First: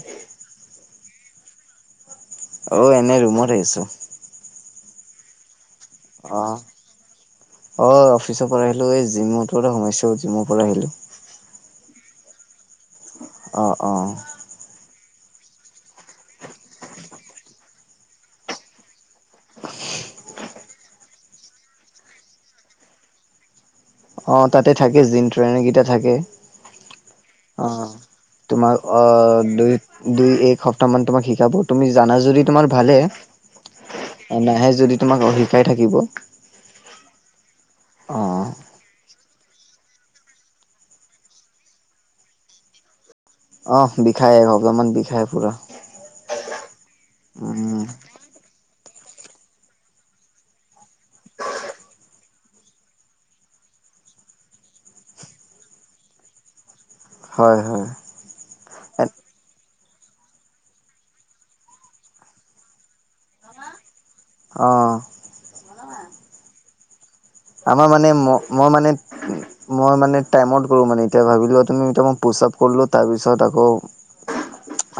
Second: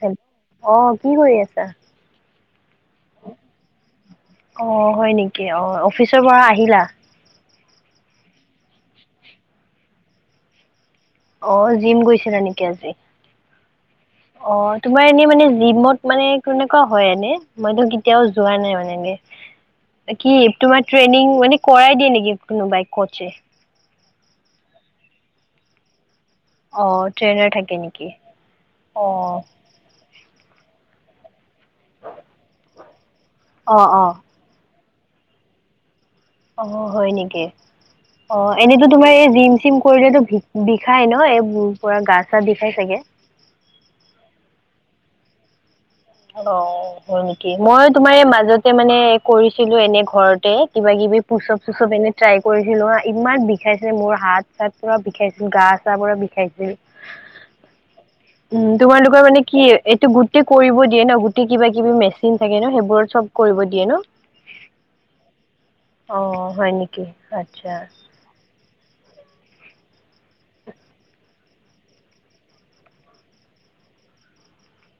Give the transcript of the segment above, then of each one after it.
হেল' অ কি কৰি আছা অ এনে ৰুমতে আছো অ হয় নেকি অ অ অ অ অফিচৰ পৰা আহিলো এই জিমতোটো সোমাইছো জিমৰ পৰা আহিলো অ জিম গৈছিলা নেকি আজি অ অ অ তোমাৰ এনে মানে জিমত মানে কেনেকুৱা হয় এনে মইতো কেতিয়াও যোৱা নাই মানে এনে কি তোমাৰ ট্ৰেইনিং মানে কৰাই দিয়ে নেকি কোনোবাই কচছে অ তাতে থাকে জিনট্ৰ ট্ৰেইনৰকেইটা থাকে অ' ট্ৰেইনাৰ থাকে অ' নেকি? তোমাৰ অ' দুই দুই এক সপ্তাহ মান তোমাক শিকাব তুমি জানা যদি তোমাৰ ভালে। অ' অ' অ নাহে যদি তোমাক অ' শিকাই থাকিব। অ' হয় নেকি অ এনেইতো তোমাৰ এই জিম চিম, কৰিলেতো ভি বিষাই ন এই পু পুৰা গা চা বিষাই চাগে অঁহ, বিষাই অলপমান বিষাই পুৰা। অঁ হয় নেকি? উম, মই তোমাৰ মাজতে মানে কৰিছিলোঁ এনে ঘৰতে কিবা-কিবি পুচপ -চুচপ এনেই ট্ৰাই কৰিছিলোঁ হাঁ। ইমান বিষাইছে, মোৰ হাত-চাত পুৰা বিষাইছিল, গা-চা পুৰা বিষাইছিল। হাঁও হয়, হয়। উম, তোমালোকৰ মানে কি এইটো গোটেই কৰিব দিয়ে ন', গোটেই কিবা-কিবি মেচিন থাকে ন', সেইবোৰত চব কৰিব দিয়ে ন'? অঁ অঁ, হয় নেকি? আচ্ছা আমাৰ মানে, ম' মই মানে মই মানে টাইমত কৰোঁ মানে, এতিয়া ভাৱিলোৱা তুমি। এতিয়া মই পুচপ কৰিলোঁ তাৰপিছত আকৌ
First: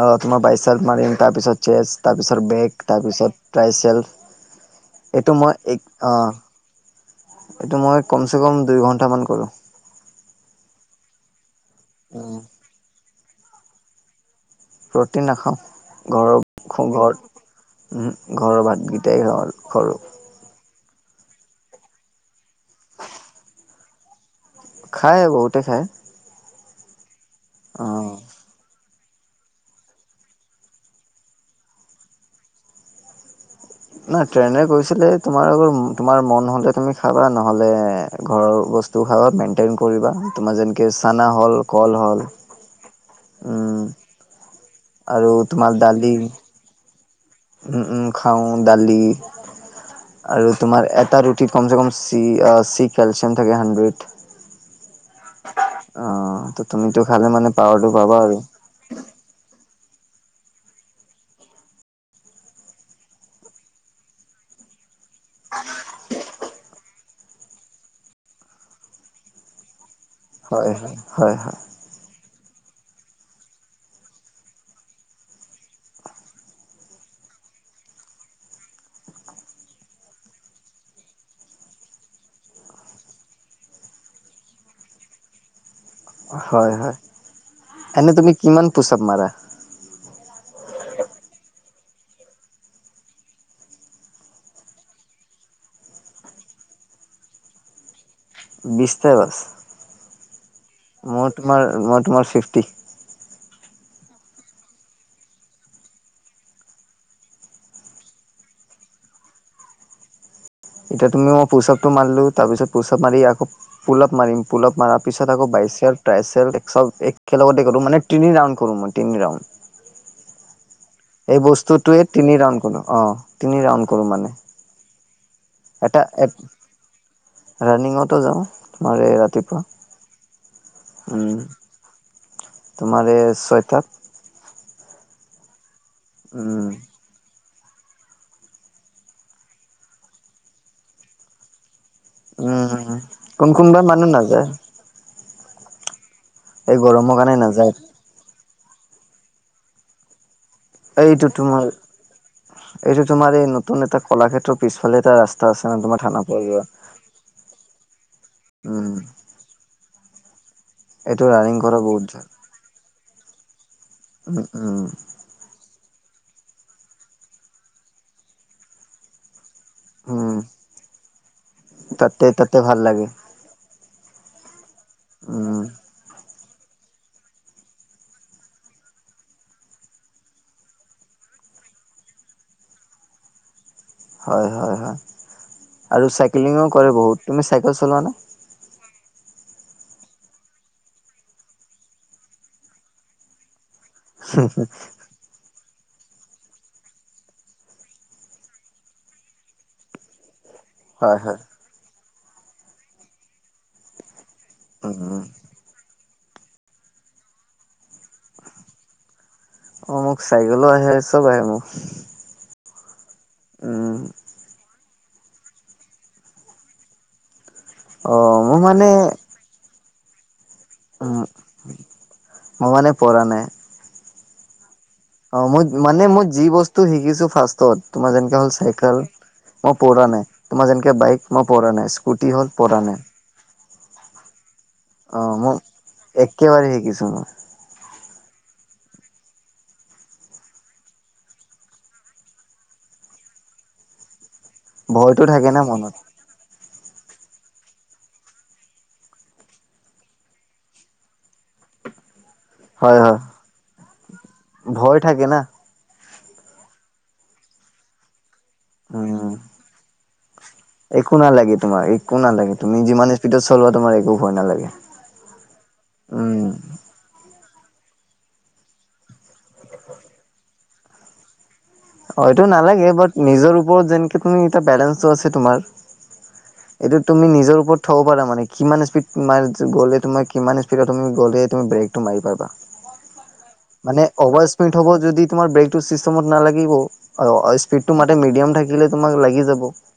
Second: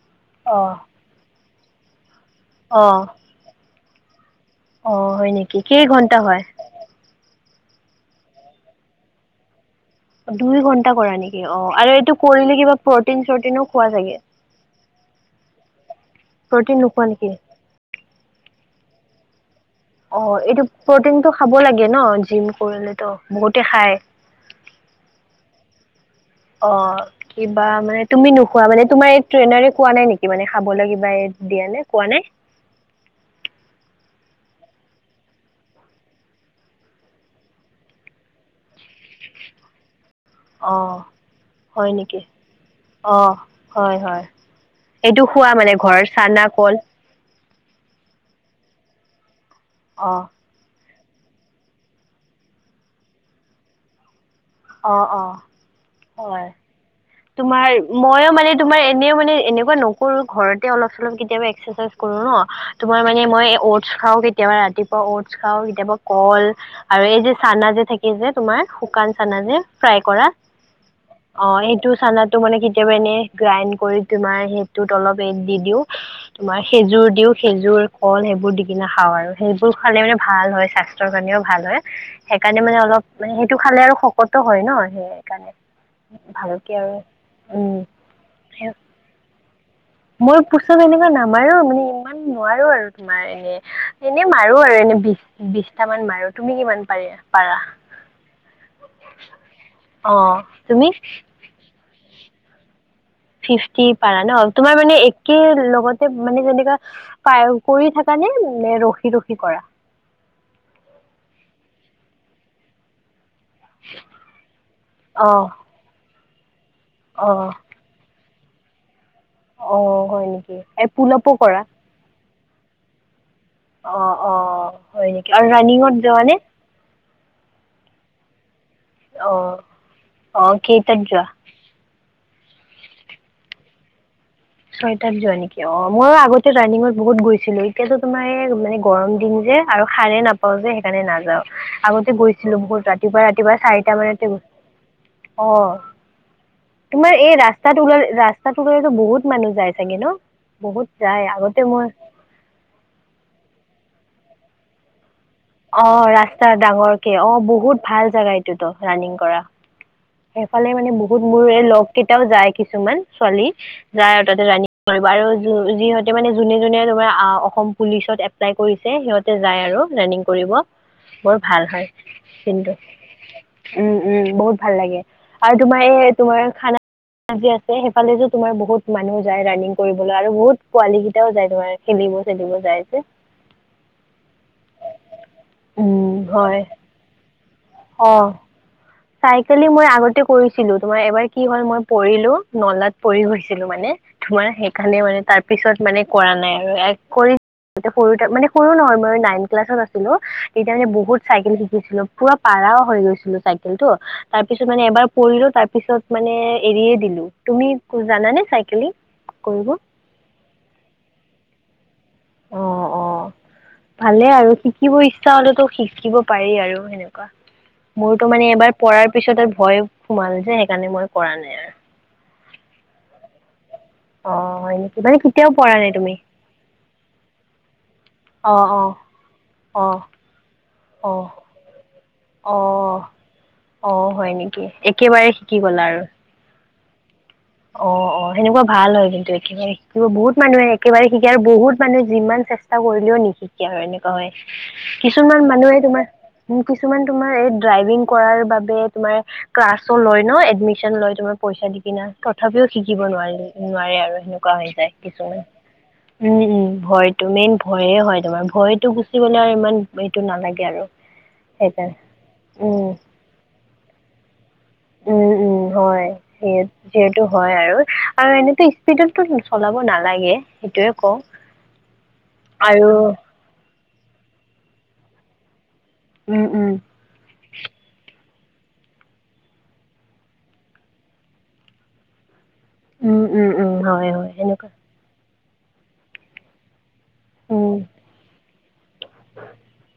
আগত মই অ বাইচেলফ মাৰিম তাৰপিছত চেছ তাৰপিছত অ ব্ৰেগ তাৰপিছত ট্ৰাইছেল। অ হয় এইটো মই নেকি কেই এক আ ঘন্টা হয় এইটো মই কমচেকম দুই ঘণ্টামান কৰোঁ। দুই ঘন্টা কৰা নেকি? অঁ, আৰু এইটো উম কৰিলে কিবা প্ৰ'টিন- চটিনো খোৱা চাগে? প্ৰ'টিন নাখাওঁ। ঘৰৰ প্ৰটিন খ নোখোৱা নেকি ঘৰত উমহোঁ, ঘৰৰ ভাতকেইটাই খাওঁ আৰু ঘৰ- - অঁ এইটো প্ৰ'টিনটো খাব লাগে ন'? জিম কৰিলে ত' বহুতে খাই। খাই বহুতে খাই। অঁ, কিবা মানে তুমি নো খোৱা মানে তোমাৰ এই ট্ৰেইনাৰে কোৱা নাই নেকি মানে, খাবলে কিবা দিয়া নাই, কোৱা নাই? নাই, ট্ৰেইনে কৈছিলে তোমাৰ আৰু, তোমাৰ মন হ'লে তুমি খাবা, নহ'লে ঘৰৰ বস্ বস্তু খাবা মেইনটেইন কৰিবা। তোমাৰ অ যেনেকে চানা হ'ল, হয় কল নেকি হ'ল। অ উম হয় হয় এইটো আৰু খোৱা মানে তোমাক ঘৰৰ দালি। চানা কল উম, উম খাওঁ দালি। অহ। আৰু তোমাৰ এটা ৰুটি কমচেকম চি আ চি কেলচিয়াম থাকে হাইড্ৰেট। অ অ অঁ হয় ত ' তুমিতো খালে মানে তোমাৰ পাৱাৰটো পাবা মইও আৰু। মানে তোমাৰ এনেও মানে এনেকুৱা নকৰোঁ ঘৰতে অলপ- চলপ কেতিয়াবা এক্সাৰচাইজ কৰো ন'। তোমাৰ মানে মই অ'টছ খাওঁ। কেতিয়াবা ৰাতিপুৱা অ'টছ খাওঁ, কেতিয়াবা কল আৰু এই যে চানা যে থাকে যে তোমাৰ শুকান- চানা যে ফ্ৰাই কৰা। হয় হয় হয় অঁ, হয় সেইটো চানাত টো মানে কেতিয়াবা এনে গ্ৰাইণ্ড কৰি তোমাৰ সেইটোত অলপ ৰেড দি দিওঁ। তোমাৰ খেজুৰ দিওঁ, খেজুৰ, কল সেইবোৰ দি কিনে খাওঁ আৰু। সেইবোৰ খালে মানে ভাল হয় স্বাস্ স্থ্য কাৰেও ভাল হয়। সেইকাৰণে মানে অলপ মানে সেইটো খালে আৰু শক্ শকতো হয় ন ' সেইকাৰণে। ভালকে হয়, আৰু হয়। উম এনে তুমি কিমান পোষক মাৰা? মই পুচত এনেকুৱা নামাৰো মানে ইমান নোৱাৰোঁ আৰু তোমাৰ হে -এনে মাৰো আৰু এনে বিশ বিশটামান মাৰো। তুমি কিমান পাৰি পাৰা? বিশটাই বচ? অঁ। মোৰ তোমাৰ, মই তোমাৰ ফিফ্টি। ফিফটি পাৰা ন, তোমাৰ মানে একে লগতে মানে যেনেকুৱা কৰি থাকা নে মানে ৰখি ৰখি কৰা? এতিয়া তুমিও পুচপটো মাৰিলোঁ তাৰপিছত পোচাৱ মাৰি আকৌ পুলআপ মাৰিম পুলআপ মাৰাৰ পিছত অ আকৌ বাইচেল ট্ৰাইচেল এক অ একে লগতে কৰো মানে তিনি ৰাউণ্ড কৰো মই তিনি ৰাউণ্ড। অ হয় নেকি? পুলআপো এই কৰা বস্তুটোৱে তিনি ৰাউণ্ড কৰো অ' তিনি ৰাউণ্ড অ কৰো মানে। অ হয় নেকি? আৰু ৰানিংত যোৱানে? ৰাণিঙতো যাওঁ তোমাৰ এই অ ৰাতিপুৱা অ কেইটাত যোৱা উম। তোমাৰ এই ছয়টাত। ছয়টাত যোৱা নেকি অ মইও আগতে উম ৰানিঙত বহুত গৈছিলো এতিয়াতো এ তোমাৰ মানে গৰম দিন যে আৰু সাৰে নাপাও যে সেইকাৰণে নাযাও। আগত গৈছিলো বহুত উম ৰাতিপুৱা কোন ৰাতিপুৱা কোনোবা চাৰিটা মানুহ মানতে নাযায় গৈছিল অ। এই তোমাৰ গৰমৰ এই কাৰণে নাযায় ৰাস্তাত ওলালে ৰাস্তাত ওলালেতো বহুত মানুহ যায় চাগে ন? বহুত যায় এইটো আগতে তোমাৰ মই এইটো তোমাৰ এই নতুন এটা কলাক্ষেত্ৰৰ পিছফালে এটা ৰাস্তা আছে ন অ তোমাৰ থানা পোৱা ৰাস্তাৰ যোৱা ডাঙৰকে অ বহুত ভাল জাগা এইটোতো উম ৰানিং কৰা। সেইফালে মানে বহুত এইটো মোৰ ৰানিং এই কৰা লগ বহুত কেইটাও ভাল যায় কিছুমান ছোৱালী। যায় আৰু উম তাতে ৰানিং উম কৰিব আৰু যিহঁতে মানে যোনে যোনে তোমাৰ অসম পুলিচত এপ্লাই কৰিছে সিহঁতে যায় আৰু। ৰানিং উম কৰিব বৰ ভাল হয় তাতে তাতে কিন্তু। ভাল লাগে উম উম বহুত ভাল লাগে উম আৰু তোমাৰ এই তোমাৰ থানা যে আছে সেইফালে যে তোমাৰ বহুত মানুহ যায় ৰানিং কৰিবলৈ আৰু বহুত পোৱালী কেইটাও যায় তোমাৰ। খেলিব চেলিব যাইযে। হয় হয় হয় আৰু উম হয় চাইকেলিঙো কৰে বহুত তুমি চাইকেল চলোৱা নে? চাইকেলি মই আগতে কৰিছিলো তোমাৰ এবাৰ কি হ'ল মই পৰিলো নলাত পৰি গৈছিলো মানে। তোমাৰ সেইকাৰণে মানে তাৰ পিছত মানে কৰা নাই আৰু কৰি তেতিয়া সৰু মানে সৰু নহয় মই নাইন ক্লাছত আছিলো। তেতিয়া মানে হয় বহুত হয় চাইকেল শিকিছিলো পুৰা পাৰা হৈ গৈছিলো চাইকেলটো। তাৰপিছত মানে উম এবাৰ উম পৰিলো তাৰপিছত মানে এৰিয়ে দিলো। তুমি জানানে চাইকেলিং কৰিব? অ মোক চাইকেলো আহে চব আহে মোৰ। অ অ ভালে আৰু শিকিব ইচ্ছা হলেতো শিকিব পাৰি আৰু সেনেকুৱা। অ মোৰতো মানে মোৰ এবাৰ পৰাৰ পিছত আৰু ভয় সোমাল যে সেইকাৰণে মই উম কৰা নাই আৰু। মই মানে পৰা নাই। অ হয়নে? অ মই মানে মই যি বস্তু শিকিছো ফাৰ্ষ্টত তোমাৰ যেনে অ হল অ চাইেল, মই অ পৰা নাই তোমাৰ যেনেকে অ বাইক মই পৰা নাই স্কুটি হ'ল অ পৰা নাই। অ হয় নেকি? অ একেবাৰে শিকি মই গ'লা আৰু একেবাৰে শিকিছোঁ মই। অ অ সেনেকুৱা ভাল হয় কিন্তু একেবাৰে শিকিব বহুত মানুহে একেবাৰে শিকে আৰু বহুত মানুহে যিমান চে ষ্টা কৰিলেও নিশিকে আৰু এনেকুৱা হয় ভয়তো কিছুমান থাকে না মানুহে মনত তোমাৰ উম কিছুমান তোমাৰ এই ড্ৰাইভিং কৰাৰ বাবে তোমাৰ ক্লাছো লয় ন এডমিশচন লয় তোমাৰ পইচা দি কিনে। তথাপিও হয় শিকিব হয় নোৱাৰি নোৱাৰে আৰু সেনেকুৱা হৈ যায় ভয় থাকে না কিছুমান। উম-উম। ভয়তো মেইন ভয়ে হয় তোমাৰ ভয় [unintelligible] টো গুচি উম গলে আৰু ইমান এইটো নালাগে আৰু একো সেইকাৰণে উম! [unintelligible] তেতিয়া চলোৱা তোমাৰ একো ভয় নালাগে। উম! [unintelligible] যিহেতু হয় আৰু [inaudible] আৰু এনেইতো স্পীডততো চলাব নালাগে। [unintelligible] সেইটোৱেই কওঁ। [unintelligible] অ এইটো আৰু নালাগে বাট নিজৰ ওপৰত যেনেকে তুমি এ বেলেঞ্চটো আছে তোমাৰ [unintelligible] উম-উম। [unintelligible] এইটো তুমি নিজৰ ওপৰত থ'ব পাৰা মানে কিমান স্পীড [unintelligible] গ'লে তোমাৰ কিমান স্পীডত তুমি গ'লে তুমি ব্ৰেক [inaudible] [unintelligible] মাৰি পাবা। উম, উম, উম, [inaudible] মানে হয় হয় অভাৰ সেনেকুৱা স্পীড হ'ব যদি তোমাৰ ব্ৰেকটো চিষ্টেমত নালাগিব। [unintelligible] অ উম। স্পীডটো মানে মিডিয়াম থাকিলে তোমাক লাগি যাব। [unintelligible]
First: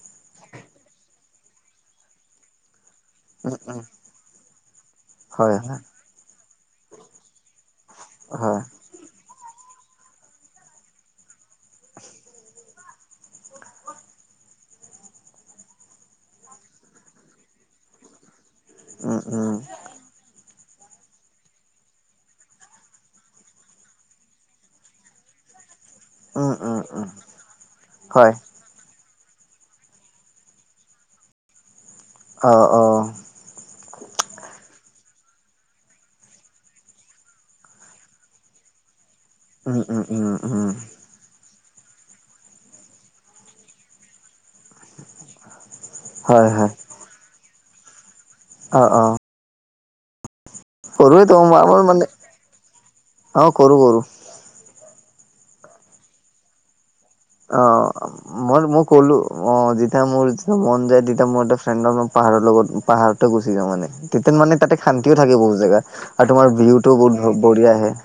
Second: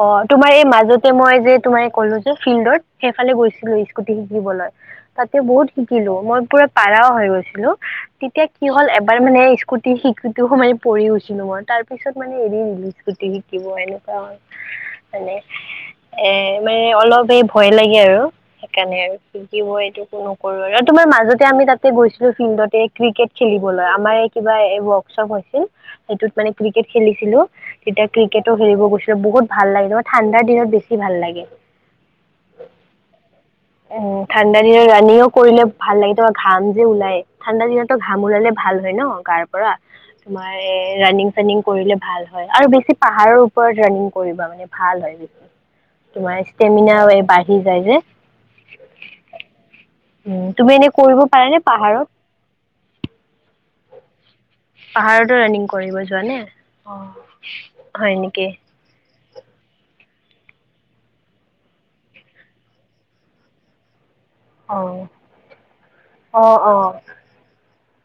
অঁ! তোমাৰ এই মাজতে মই যে তোমাৰ এই ক'লো যে ফিল্ডৰ [unintelligible] সেইফালে গৈছিলো স্কুটি শিকিবলৈ, তাতে হয় বহুত হয় শিকিলোঁ, মই পুৰা পাৰাও হৈ গৈছিলোঁ। [unintelligible] তেতিয়া হয় কি হ'ল এবাৰ মানে স্কুটি [unintelligible] স্কুটি শিকো‍ঁতে মানে পৰি গৈছিলোঁ মই তাৰ পিছত মানে এৰি দিলোঁ স্কুটি [unintelligible] [unintelligible] থাকিব এনেকুৱা মানে এ মানে অলপ এই ভয় লাগে আৰু। সেইকাৰণে আৰু উম উম শিকিব এইটো কোনো [unintelligible] [unintelligible] তোমাৰ মাজতে আমি তাতে গৈছিলোঁ, ফিল্ডতে ক্ৰিকেট খেলিবলৈ। আমাৰে এই কিবা এই ৱৰ্কশ্বপ হৈছিল। [inaudible] সেইটোত মানে উম উম ক্ৰিকেট উম খেলিছিলোঁ তেতিয়া [unintelligible] হয় [unintelligible] ক্ৰিকেটো খেলিব গৈছিলোঁ। বহুত ভাল লাগে। [unintelligible] ঠাণ্ডাৰ দিনত বেছি ভাল লাগে। [inaudible] অঁ-অঁ। [inaudible] উম! ঠাণ্ডা দিনত ৰানিঙো কৰিলে ভাল লাগে। তোমাৰ ঘাম যে ওলাই। [unintelligible] ঠাণ্ডা দিনতটো ঘাম ওলালে ভাল হয় ন গাৰ পৰা। উম উম উম তোমাৰ উম এ ৰানিং [unintelligible] ৰানিং কৰিলে ভাল হয় আৰু বেছি পাহাৰৰ ওপৰত ৰানিং কৰিবা মানে। [unintelligible] ভাল হয়। [unintelligible] তোমাৰ হয় হয় ষ্টেমিনাও এই বাঢ়ি যায় যে। অঁ-অঁ। [unintelligible] উম! তুমি এনে কৰিব পাৰানে আমাৰ মানে পাহাৰত? অ কৰো কৰো [unintelligible] পাহাৰতো ৰানিং কৰিব যোৱা নে? অঁ! [unintelligible] অঁ! [unintelligible] মই-মই ক'লোঁ। অঁ! যেতিয়া মোৰ যেতিয়া মন যায়, তেতিয়া মোৰ এটা ফ্ৰেণ্ডৰ পাহাৰৰ লগত পাহাৰতে গুচি যাওঁ মানে। [unintelligible] [unintelligible] তেতিয়া মানে তাতে অ', শান্তিও থাকে বহুত জেগাত আৰু তোমাৰ অ', ভিউটোও বহুত বঢ়িয়া আহে। [inaudible]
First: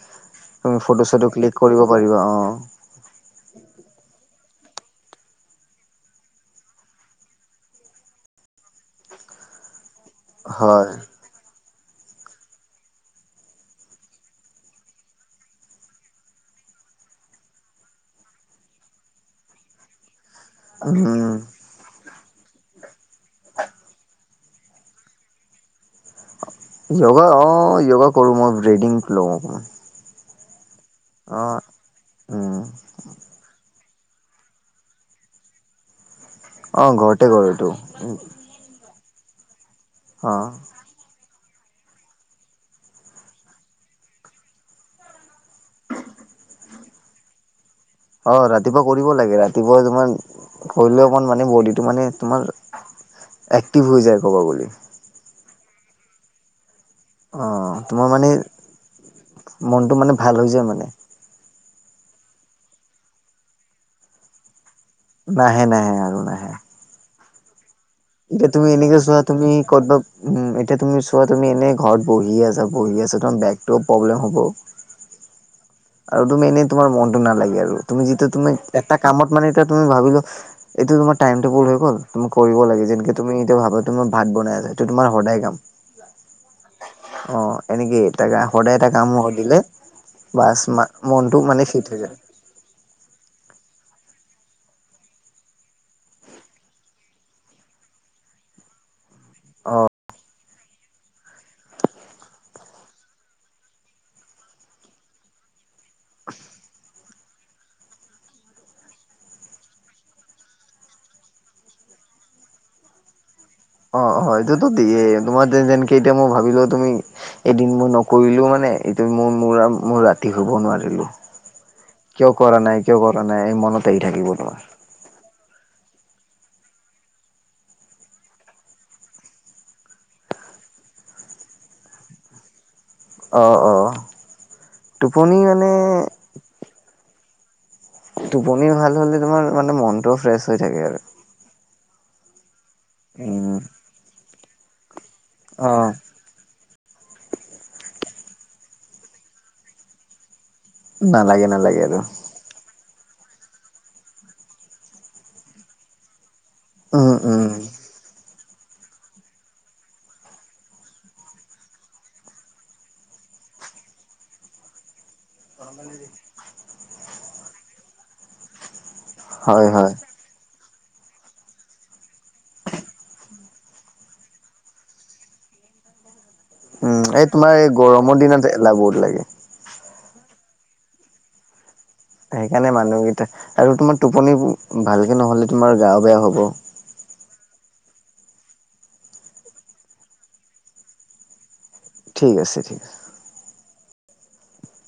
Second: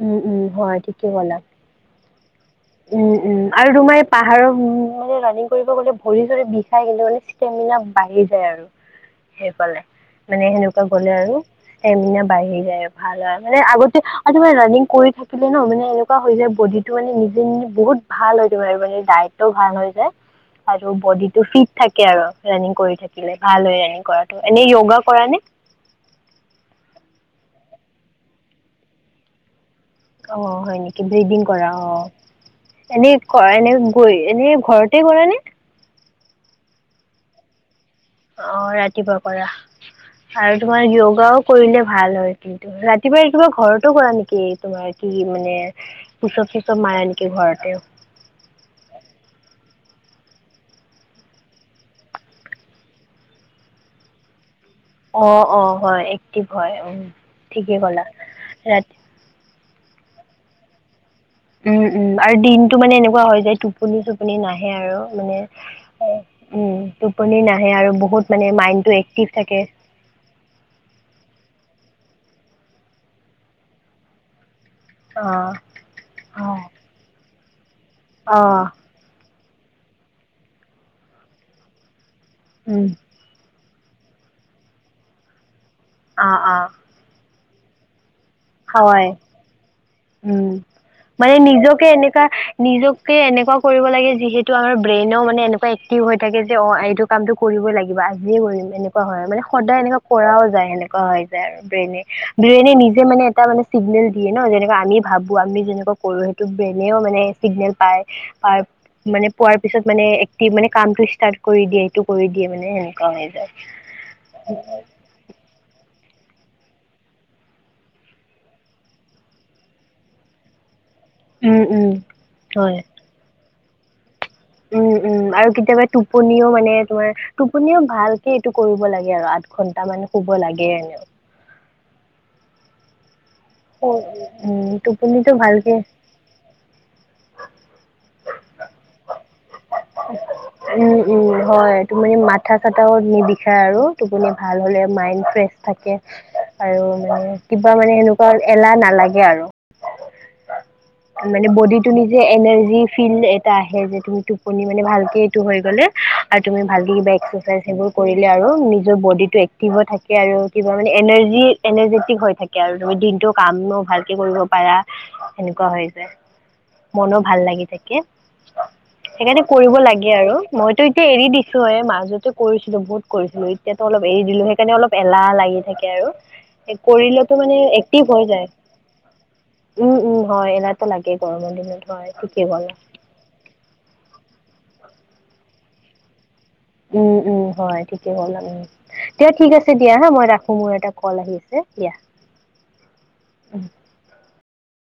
উম-উম। [unintelligible] তুমি ফটো-চটো ক্লিক কৰিব পাৰিবা। অঁ! [unintelligible] উম-উম আৰু তোমাৰ পাহাৰৰ মানে ৰানিং কৰিব গলে ভৰি-চৰি বিষাই কিন্তু মানে। [unintelligible] ষ্টেমিনা বাঢ়ি যায় আৰু সেইফালে মানে সেনেকুৱা হয়, গলে আৰু। [unintelligible] ষ্টেমিনা বাঢ়ি যায়, ভাল হয় মানে আগতে আৰু তোমাৰ ৰানিং কৰি থাকিলে ন মানে [unintelligible] হৈ যায় বডিটো মানে নিজ [unintelligible] বহুত ভাল হৈ যায় [unintelligible] ডায়েটটো ভাল হৈ যায় আৰু উম। বডিটো ফিট [unintelligible] থাকে আৰু ৰানিং কৰি থাকিলে ভাল হয় ৰানিং কৰাটো। এনেই য়োগা কৰা নে? [unintelligible] য়োগা অঁ য়োগা কৰোঁ মই ব্ৰেডিং লওঁ। [unintelligible] অঁ হয় নেকি? ব্ৰিডিং অ' কৰা অঁ। উম, [unintelligible] এনেই কৰা [unintelligible] এনেই গৈ, এনেই ঘৰতে কৰা নে? অঁ! ঘৰতে কৰোঁ এইটো। [unintelligible] অঁ ৰাতিপুৱা কৰা অ' আৰু তোমাৰ য়োগাও [unintelligible] কৰিলে ভাল হয় কিন্তু। ৰাতিপুৱাই-ৰাতিপুৱাই ঘৰতো কৰা নেকি তোমাৰ? [unintelligible] কি মানে পোচাপ চোচাপ মাৰে এনেকে ঘৰতে। অ ৰাতিপুৱা কৰিব লাগে ৰাতিপুৱা তোমাৰ কৰিলে অকমান মানে বডিটো মানে তোমাৰ এক্টিভ হৈ যায় ক'ব গলি। অ অ হয় এক্টিভ হয় উম। ঠিকে অহ ক'লা তোমাৰ মানে ৰাতি মনটো মানে ভাল হৈ যায় মানে। উম উম আৰু দিনটো মানে এনেকুৱা হয় যায় টোপনি চোপনি নাহে আৰু। মানে নাহে নাহে সেই আৰু নাহে। উম টোপনি নাহে আৰু বহু এতিয়া তুমি এনেকে চোৱা তুমি ক'তবা উম এতিয়া তুমি চোৱা তুমি এনেই ঘৰত বহি আছা বহি আছা তোমাৰ বেকটোও প্ৰব্লেম হ'ব। অহ। আৰু তুমি এনেই তোমাৰ মনটো নালাগে আৰু তুমি যেতিয়া তুমি অ', এটা কামত মানে এতিয়া তুমি ভাবি লোৱা এইটো তোমাৰ টাইম টেবুল হৈ গ'ল তুমি কৰিব উম। লাগে যেনেকে তুমি এতিয়া ভাবা তোমাৰ ভাত বনাই আছে সেইটো তোমাৰ সদায় কাম। অ অ। অ এনেকে তাকে সদায় এটা হয়, কাম দিলে উম। বাছ মা মনটো মানে ফিট নিজকে হৈ যায়। এনেকা নিজকে এনেকুৱা কৰিব লাগে যিহেতু আমাৰ ব্ৰেইনেও মানে এনেকুৱা এক্টিভ হৈ থাকে যে অ এইটো কামটো কৰিবই লাগিব আজিয়ে কৰিম এনে কুৱা হয় মানে অ সদায় এনেকুৱা কৰাও যায় এনেকুৱা হয় যায় আৰু ব্ৰেইনে, ব্ৰেইনে নিজে মানে এটা মানে চিগনেল দিয়ে ন যেনেকৈ আমি ভাবোঁ আমি যেনেকৈ কৰোঁ সেইটো ব্ৰেইনেও মানে চিগনেল পায়। মানে পোৱাৰ পিছত মানে এক্টিভ মানে কামটো ষ্টাৰ্ট কৰি দিয়ে সেইটো কৰি দিয়ে মানে সেনেকুৱা হৈ যায়। অ অ সেইটোতো দিয়েই তোমাৰ এতিয়া যেনকে এতিয়া মই ভাবিলো তুমি এদিন মই নকৰিলোঁ মানে এইটো মোৰ মোৰ আৰু মোৰ ৰাতি শুব নোৱাৰিলোঁ। উম উম কিয় কৰা হয় নাই কিয় কৰা নাই এই মনত আহি থাকিব তোমাৰ। উম উম। আৰু কেতিয়াবা টোপনিও মানে তোমাৰ টোপনিও ভালকে এইটো কৰিব লাগে আৰু আঠ ঘন্টা মান শুব লাগে এনেও। অ অ উম টোপনিটো টোপনি ভালকে মানে টোপনি ভাল হ'লে তোমাৰ মানে মন উম উম হয়। তো মানে মাথা চাথাও উম। নিবিষায় আৰু টোপনি ভাল হ'লে মায়েণ্ড ফ্ৰেছ অ' থাকে। আৰু মানে কিবা মানে সেনেকুৱা এলাহ নালাগে আৰু। মানে নালাগে নালাগে বডিটো আৰু নিজে এনাৰ্জি ফিল এটা আহে যে তুমি টোপনি মানে ভালকে এইটো হৈ গ'লে। আৰু তুমি ভালকে উম কিবা উম এক্সাৰচাইজ সেইবোৰ কৰিলে আৰু নিজৰ বডিটো এক্টিভ হৈ থাকে আৰু কিবা মানে এনাৰ্জি এনাৰ্জেটিক হৈ থা থাকে আৰু তুমি দিনটো কামো ভালকে কৰিব পাৰা। সেনেকুৱা হৈ যায়। মনো ভাল লাগি থাকে। সেইকাৰণে হয় কৰিব হয়। লাগে আৰু। মইতো এতিয়া এৰি দিছোঁয়ে মাজতে কৰিছিলোঁ বহুত কৰিছিলোঁ এতিয়াতো অলপ এৰি দিলোঁ সেই সেইকাৰণে অলপ এলাহ লাগি থাকে আৰু উম, এই কৰিলেতো তোমাৰ মানে এই এক্টিভ গৰমৰ হৈ দিনত যায়। এলাহ বহুত লাগে। উম উম হয় এনেতো লাগেই গৰমৰ দিনত। হয় ঠিকেই সেইকাৰণে ক'লা মানুহকেইটা আৰু তোমাৰ টোপনি ভালকে নহ'লে তোমাৰ গাও বেয়া হ'ব। উম উম হয় ঠিকে ক'লা তুমি। দিয়া ঠিক আছে, দিয়া হা মই ৰাখোঁ, মোৰ এটা কল আহি আছে দিয়া', ঠিক আছে', - ঠিক আছে', উম',